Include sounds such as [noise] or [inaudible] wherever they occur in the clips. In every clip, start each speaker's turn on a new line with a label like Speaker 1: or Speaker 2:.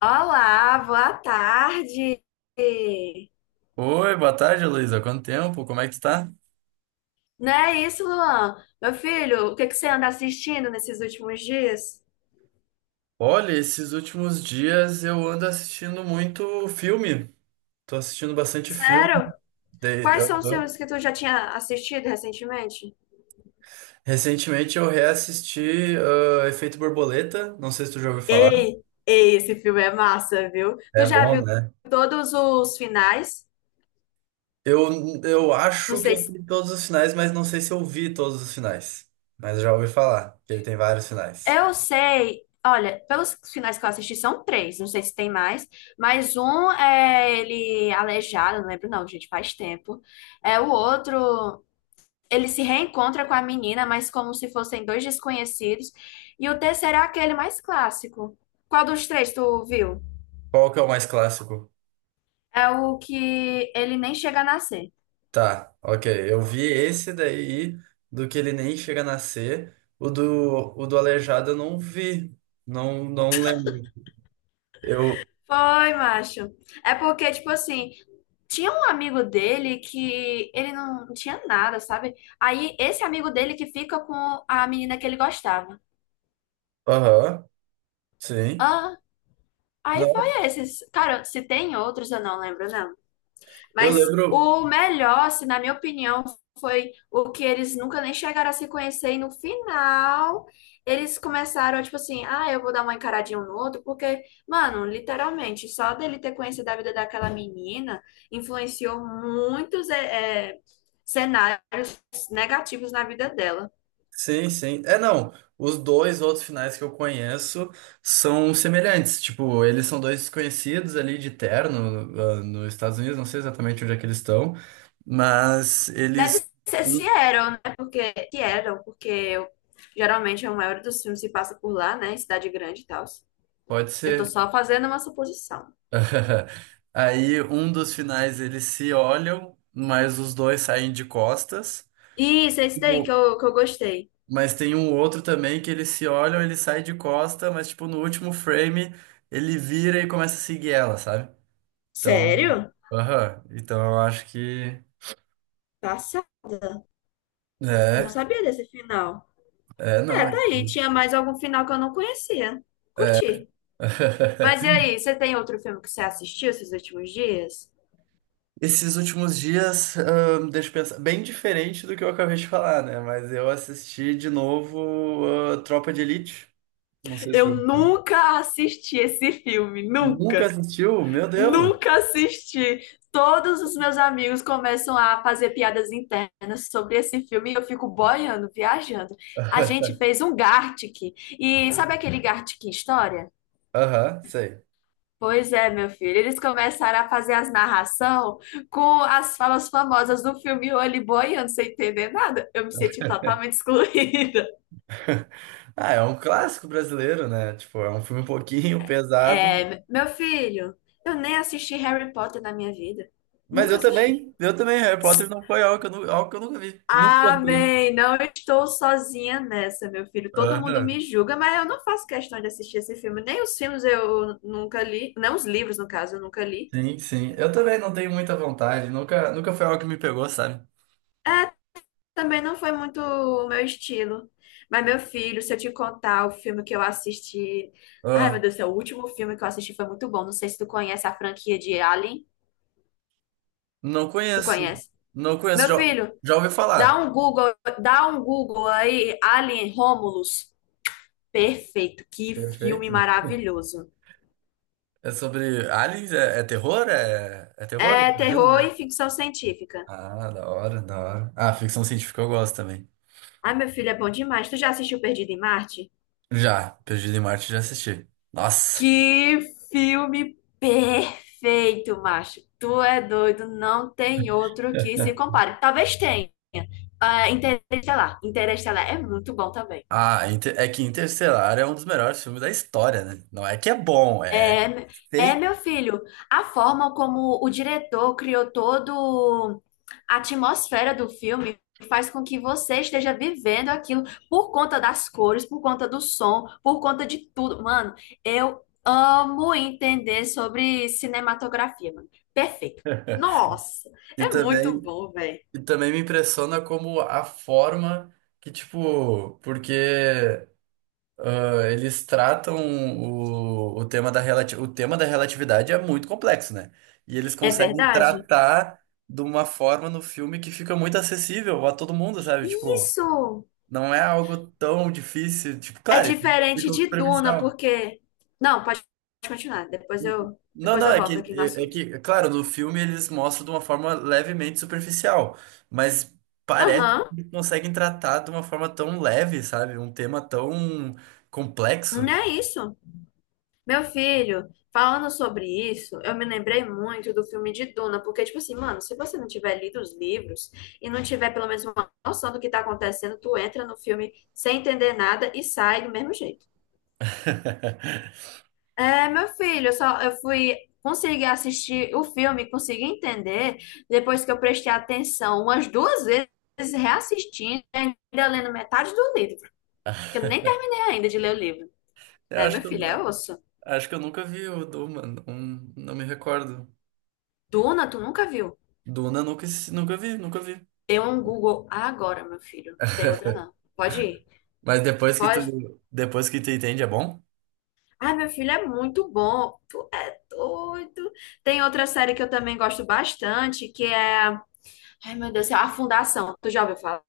Speaker 1: Olá, boa tarde.
Speaker 2: Oi, boa tarde, Luísa. Quanto tempo? Como é que tu tá?
Speaker 1: Não é isso, Luan? Meu filho, o que que você anda assistindo nesses últimos dias?
Speaker 2: Olha, esses últimos dias eu ando assistindo muito filme. Tô assistindo bastante filme.
Speaker 1: Sério?
Speaker 2: De-
Speaker 1: Quais são os
Speaker 2: aham.
Speaker 1: filmes que tu já tinha assistido recentemente?
Speaker 2: Recentemente eu reassisti Efeito Borboleta. Não sei se tu já ouviu falar.
Speaker 1: Ei, ei, esse filme é massa, viu? Tu
Speaker 2: É
Speaker 1: já
Speaker 2: bom,
Speaker 1: viu
Speaker 2: né?
Speaker 1: todos os finais?
Speaker 2: Eu
Speaker 1: Não
Speaker 2: acho que
Speaker 1: sei
Speaker 2: eu
Speaker 1: se...
Speaker 2: vi todos os finais, mas não sei se eu vi todos os finais. Mas eu já ouvi falar que ele tem vários finais.
Speaker 1: Eu sei. Olha, pelos finais que eu assisti, são três. Não sei se tem mais. Mas um é ele aleijado, não lembro não, gente, faz tempo. É o outro. Ele se reencontra com a menina, mas como se fossem dois desconhecidos. E o terceiro é aquele mais clássico. Qual dos três tu viu?
Speaker 2: Qual que é o mais clássico?
Speaker 1: É o que ele nem chega a nascer.
Speaker 2: Tá, ok. Eu vi esse daí do que ele nem chega a nascer. O do Aleijado eu não vi. Não, não lembro. Eu.
Speaker 1: Foi, macho. É porque, tipo assim, tinha um amigo dele que ele não tinha nada, sabe? Aí esse amigo dele que fica com a menina que ele gostava.
Speaker 2: Aham, sim.
Speaker 1: Ah, aí foi
Speaker 2: Não,
Speaker 1: esses. Cara, se tem outros, eu não lembro, não.
Speaker 2: eu
Speaker 1: Mas
Speaker 2: lembro.
Speaker 1: o melhor, assim, na minha opinião, foi o que eles nunca nem chegaram a se conhecer. E no final, eles começaram, tipo assim, ah, eu vou dar uma encaradinha um no outro, porque, mano, literalmente, só dele ter conhecido a vida daquela menina influenciou muitos cenários negativos na vida dela.
Speaker 2: Sim, sim. É, não. Os dois outros finais que eu conheço são semelhantes. Tipo, eles são dois desconhecidos ali de terno, nos Estados Unidos. Não sei exatamente onde é que eles estão. Mas
Speaker 1: Deve
Speaker 2: eles.
Speaker 1: ser
Speaker 2: um-
Speaker 1: Seattle, né? Porque Seattle, geralmente a maioria dos filmes se passa por lá, né? Em cidade grande e tal.
Speaker 2: Pode
Speaker 1: Eu tô
Speaker 2: ser.
Speaker 1: só fazendo uma suposição.
Speaker 2: [laughs] Aí um dos finais eles se olham, mas os dois saem de costas.
Speaker 1: Isso, é esse daí que
Speaker 2: Tipo,
Speaker 1: eu, que eu gostei.
Speaker 2: mas tem um outro também que eles se olham, ele sai de costa, mas tipo no último frame ele vira e começa a seguir ela, sabe? Então,
Speaker 1: Sério?
Speaker 2: aham. Então eu acho que
Speaker 1: Passada. Não
Speaker 2: é,
Speaker 1: sabia desse final.
Speaker 2: é
Speaker 1: É,
Speaker 2: não.
Speaker 1: tá aí. Tinha mais algum final que eu não conhecia. Curti. Mas e
Speaker 2: [laughs]
Speaker 1: aí, você tem outro filme que você assistiu esses últimos dias?
Speaker 2: Esses últimos dias, deixa eu pensar, bem diferente do que eu acabei de falar, né? Mas eu assisti de novo, Tropa de Elite. Não sei se
Speaker 1: Eu
Speaker 2: eu
Speaker 1: nunca assisti esse filme,
Speaker 2: nunca
Speaker 1: nunca.
Speaker 2: assistiu. Meu Deus!
Speaker 1: Nunca assisti. Todos os meus amigos começam a fazer piadas internas sobre esse filme e eu fico boiando, viajando. A gente fez um Gartic. E sabe aquele Gartic História?
Speaker 2: Aham, sei.
Speaker 1: Pois é, meu filho. Eles começaram a fazer as narração com as falas famosas do filme Olho Boi, eu não sei entender nada. Eu me senti totalmente excluída. [laughs]
Speaker 2: Ah, é um clássico brasileiro, né? Tipo, é um filme um pouquinho [laughs] pesado.
Speaker 1: É, meu filho, eu nem assisti Harry Potter na minha vida.
Speaker 2: Mas
Speaker 1: Nunca
Speaker 2: eu
Speaker 1: assisti.
Speaker 2: também, eu também, Harry Potter não foi algo que algo que eu nunca vi. Nunca gostei.
Speaker 1: Amém. Não estou sozinha nessa, meu filho. Todo mundo
Speaker 2: Aham.
Speaker 1: me julga, mas eu não faço questão de assistir esse filme. Nem os filmes eu nunca li, não os livros, no caso, eu nunca li.
Speaker 2: Sim, sim. Eu também não tenho muita vontade. Nunca foi algo que me pegou, sabe?
Speaker 1: Também não foi muito o meu estilo. Mas, meu filho, se eu te contar o filme que eu assisti. Ai, meu
Speaker 2: Ah,
Speaker 1: Deus do céu, o último filme que eu assisti foi muito bom. Não sei se tu conhece a franquia de Alien.
Speaker 2: não
Speaker 1: Tu
Speaker 2: conheço.
Speaker 1: conhece?
Speaker 2: Não conheço.
Speaker 1: Meu
Speaker 2: Já,
Speaker 1: filho,
Speaker 2: já ouvi
Speaker 1: dá
Speaker 2: falar.
Speaker 1: um Google, dá um Google aí, Alien Romulus. Perfeito, que filme
Speaker 2: Perfeito, né?
Speaker 1: maravilhoso.
Speaker 2: É sobre aliens? É terror? É terror?
Speaker 1: É
Speaker 2: Imagino,
Speaker 1: terror
Speaker 2: né?
Speaker 1: e ficção científica.
Speaker 2: Ah, da hora, da hora. Ah, ficção científica eu gosto também.
Speaker 1: Ai, meu filho, é bom demais. Tu já assistiu Perdido em Marte?
Speaker 2: Já, Perdido em Marte já assisti. Nossa.
Speaker 1: Que filme perfeito, macho. Tu é doido, não tem outro que se
Speaker 2: [laughs]
Speaker 1: compare. Talvez tenha. Ah, Interestelar. Interestelar é muito bom também.
Speaker 2: É que Interestelar é um dos melhores filmes da história, né? Não é que é bom, é
Speaker 1: É,
Speaker 2: feito.
Speaker 1: meu filho, a forma como o diretor criou todo a atmosfera do filme faz com que você esteja vivendo aquilo por conta das cores, por conta do som, por conta de tudo. Mano, eu amo entender sobre cinematografia, mano. Perfeito. Nossa,
Speaker 2: E
Speaker 1: é muito
Speaker 2: também,
Speaker 1: bom, velho.
Speaker 2: e também me impressiona como a forma que, tipo, porque eles tratam o tema da o tema da relatividade é muito complexo, né? E eles
Speaker 1: É
Speaker 2: conseguem
Speaker 1: verdade?
Speaker 2: tratar de uma forma no filme que fica muito acessível a todo mundo, sabe? Tipo,
Speaker 1: Isso
Speaker 2: não é algo tão difícil, tipo,
Speaker 1: é
Speaker 2: claro,
Speaker 1: diferente
Speaker 2: ficou
Speaker 1: de Duna,
Speaker 2: superficial.
Speaker 1: porque. Não, pode continuar. Depois eu,
Speaker 2: Não,
Speaker 1: depois
Speaker 2: não,
Speaker 1: eu volto aqui no
Speaker 2: é
Speaker 1: assunto.
Speaker 2: que, é claro, no filme eles mostram de uma forma levemente superficial, mas parece que
Speaker 1: Aham,
Speaker 2: eles conseguem tratar de uma forma tão leve, sabe? Um tema tão
Speaker 1: não
Speaker 2: complexo.
Speaker 1: é isso. Meu filho, falando sobre isso, eu me lembrei muito do filme de Duna, porque, tipo assim, mano, se você não tiver lido os livros e não tiver pelo menos uma noção do que tá acontecendo, tu entra no filme sem entender nada e sai do mesmo jeito.
Speaker 2: [laughs]
Speaker 1: É, meu filho, eu fui conseguir assistir o filme, consegui entender, depois que eu prestei atenção umas duas vezes, reassistindo, e ainda lendo metade do livro, porque eu nem terminei ainda de ler o livro.
Speaker 2: Eu
Speaker 1: É,
Speaker 2: acho
Speaker 1: meu
Speaker 2: que eu,
Speaker 1: filho, é osso.
Speaker 2: acho que eu nunca vi o Duna, não, não me recordo.
Speaker 1: Duna, tu nunca viu?
Speaker 2: Duna nunca, Nunca vi, nunca vi.
Speaker 1: Dê um Google agora, meu filho. Não tem outra, não. Pode ir.
Speaker 2: Mas
Speaker 1: Pode.
Speaker 2: depois que tu entende, é bom?
Speaker 1: Ai, meu filho é muito bom. Tu é doido. Tem outra série que eu também gosto bastante, que é. Ai, meu Deus, do céu, A Fundação. Tu já ouviu falar?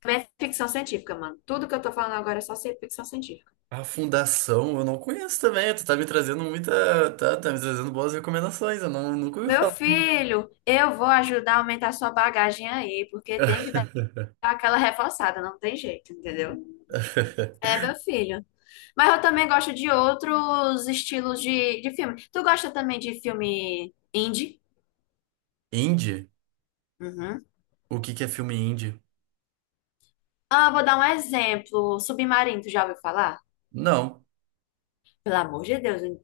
Speaker 1: Também é ficção científica, mano. Tudo que eu tô falando agora é só ser ficção científica.
Speaker 2: A Fundação, eu não conheço também. Tu tá me trazendo muita. Tá, tá me trazendo boas recomendações. Eu não, nunca ouvi
Speaker 1: Meu
Speaker 2: falar.
Speaker 1: filho, eu vou ajudar a aumentar sua bagagem aí, porque tem que dar aquela reforçada, não tem jeito, entendeu?
Speaker 2: [laughs]
Speaker 1: É, meu filho. Mas eu também gosto de outros estilos de filme. Tu gosta também de filme indie?
Speaker 2: Indie?
Speaker 1: Uhum.
Speaker 2: O que que é filme indie?
Speaker 1: Ah, vou dar um exemplo. Submarino, tu já ouviu falar?
Speaker 2: Não.
Speaker 1: Pelo amor de Deus. Hein?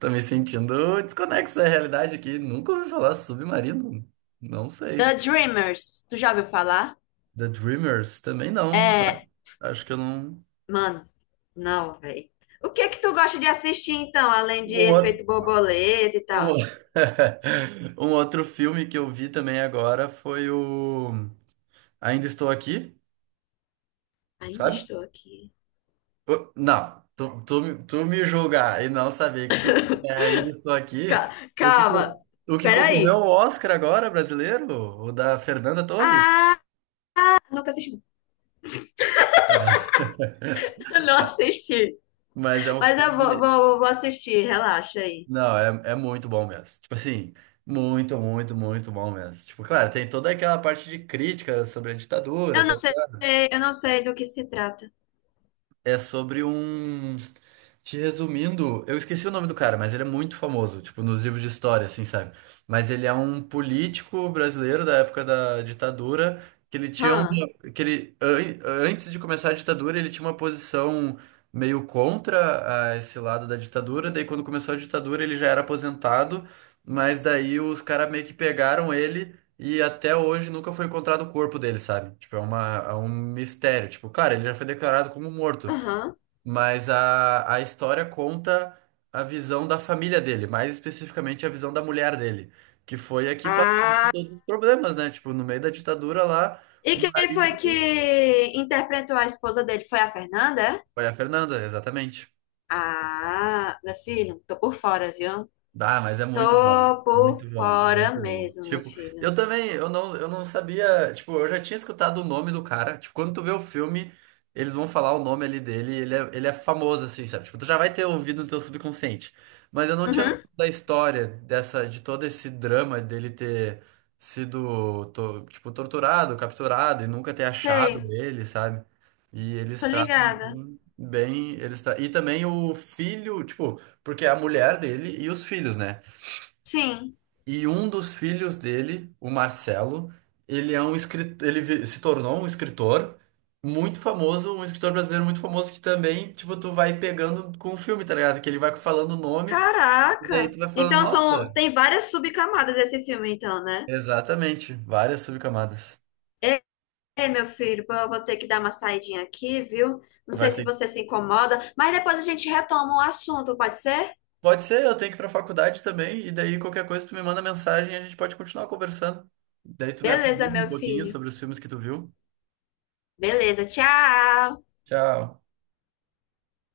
Speaker 2: Tô me sentindo desconexo da realidade aqui. Nunca ouvi falar Submarino. Não
Speaker 1: The
Speaker 2: sei.
Speaker 1: Dreamers, tu já ouviu falar?
Speaker 2: The Dreamers? Também não, né?
Speaker 1: É,
Speaker 2: Acho que eu não.
Speaker 1: mano, não, velho. O que que tu gosta de assistir então, além
Speaker 2: Um,
Speaker 1: de
Speaker 2: outro-
Speaker 1: Efeito Borboleta e tal?
Speaker 2: um [laughs] um outro filme que eu vi também agora foi o Ainda Estou Aqui,
Speaker 1: Ainda
Speaker 2: sabe?
Speaker 1: estou aqui.
Speaker 2: Ô, não, tu me julgar e não saber que ainda estou aqui,
Speaker 1: Ca-
Speaker 2: o que,
Speaker 1: Calma,
Speaker 2: co- o que concorreu
Speaker 1: peraí.
Speaker 2: ao Oscar agora, brasileiro, o da Fernanda Torres.
Speaker 1: Ah, nunca assisti.
Speaker 2: Ah. [laughs]
Speaker 1: [laughs] Não assisti.
Speaker 2: Mas é um
Speaker 1: Mas eu vou,
Speaker 2: filme.
Speaker 1: vou, vou assistir, relaxa aí.
Speaker 2: Não, é, é muito bom mesmo. Tipo assim, muito, muito, muito bom mesmo. Tipo, claro, tem toda aquela parte de crítica sobre a ditadura,
Speaker 1: Eu
Speaker 2: tá?
Speaker 1: não sei, eu não sei do que se trata.
Speaker 2: É sobre um. Te resumindo, eu esqueci o nome do cara, mas ele é muito famoso, tipo, nos livros de história, assim, sabe? Mas ele é um político brasileiro da época da ditadura, que ele tinha uma,
Speaker 1: Hã?
Speaker 2: que antes de começar a ditadura, ele tinha uma posição meio contra a esse lado da ditadura, daí quando começou a ditadura ele já era aposentado, mas daí os caras meio que pegaram ele e até hoje nunca foi encontrado o corpo dele, sabe? Tipo, é uma, é um mistério. Tipo, claro, ele já foi declarado como morto,
Speaker 1: Aham.
Speaker 2: mas a história conta a visão da família dele, mais especificamente a visão da mulher dele, que foi aqui que por todos
Speaker 1: Ah.
Speaker 2: os problemas, né? Tipo, no meio da ditadura lá,
Speaker 1: E
Speaker 2: o
Speaker 1: quem foi que
Speaker 2: marido.
Speaker 1: interpretou a esposa dele? Foi a Fernanda? É?
Speaker 2: Foi a Fernanda, exatamente.
Speaker 1: Ah, meu filho, tô por fora, viu?
Speaker 2: Dá, mas é muito bom.
Speaker 1: Tô por
Speaker 2: Muito bom,
Speaker 1: fora
Speaker 2: muito bom.
Speaker 1: mesmo, meu
Speaker 2: Tipo,
Speaker 1: filho.
Speaker 2: eu também, eu não sabia, tipo, eu já tinha escutado o nome do cara. Tipo, quando tu vê o filme, eles vão falar o nome ali dele, e ele é famoso, assim, sabe? Tipo, tu já vai ter ouvido no teu subconsciente. Mas eu não tinha
Speaker 1: Uhum,
Speaker 2: noção da história dessa, de todo esse drama dele ter tipo, torturado, capturado e nunca ter achado
Speaker 1: sei,
Speaker 2: ele, sabe? E eles
Speaker 1: tô
Speaker 2: tratam
Speaker 1: ligada.
Speaker 2: aquilo bem, e também o filho, tipo porque é a mulher dele e os filhos, né?
Speaker 1: Sim.
Speaker 2: E um dos filhos dele, o Marcelo, ele é um escritor, se tornou um escritor muito famoso, um escritor brasileiro muito famoso que também, tipo, tu vai pegando com o filme, tá ligado? Que ele vai falando o nome e daí
Speaker 1: Caraca!
Speaker 2: tu vai falando,
Speaker 1: Então
Speaker 2: nossa,
Speaker 1: são, tem várias subcamadas esse filme, então, né?
Speaker 2: exatamente, várias subcamadas.
Speaker 1: Ei, meu filho, pô, eu vou ter que dar uma saidinha aqui, viu? Não sei
Speaker 2: Vai
Speaker 1: se
Speaker 2: ter.
Speaker 1: você se incomoda, mas depois a gente retoma o assunto, pode ser?
Speaker 2: Pode ser, eu tenho que ir pra faculdade também e daí qualquer coisa tu me manda mensagem e a gente pode continuar conversando. Daí tu me
Speaker 1: Beleza,
Speaker 2: atualiza um
Speaker 1: meu
Speaker 2: pouquinho
Speaker 1: filho.
Speaker 2: sobre os filmes que tu viu.
Speaker 1: Beleza, tchau!
Speaker 2: Tchau.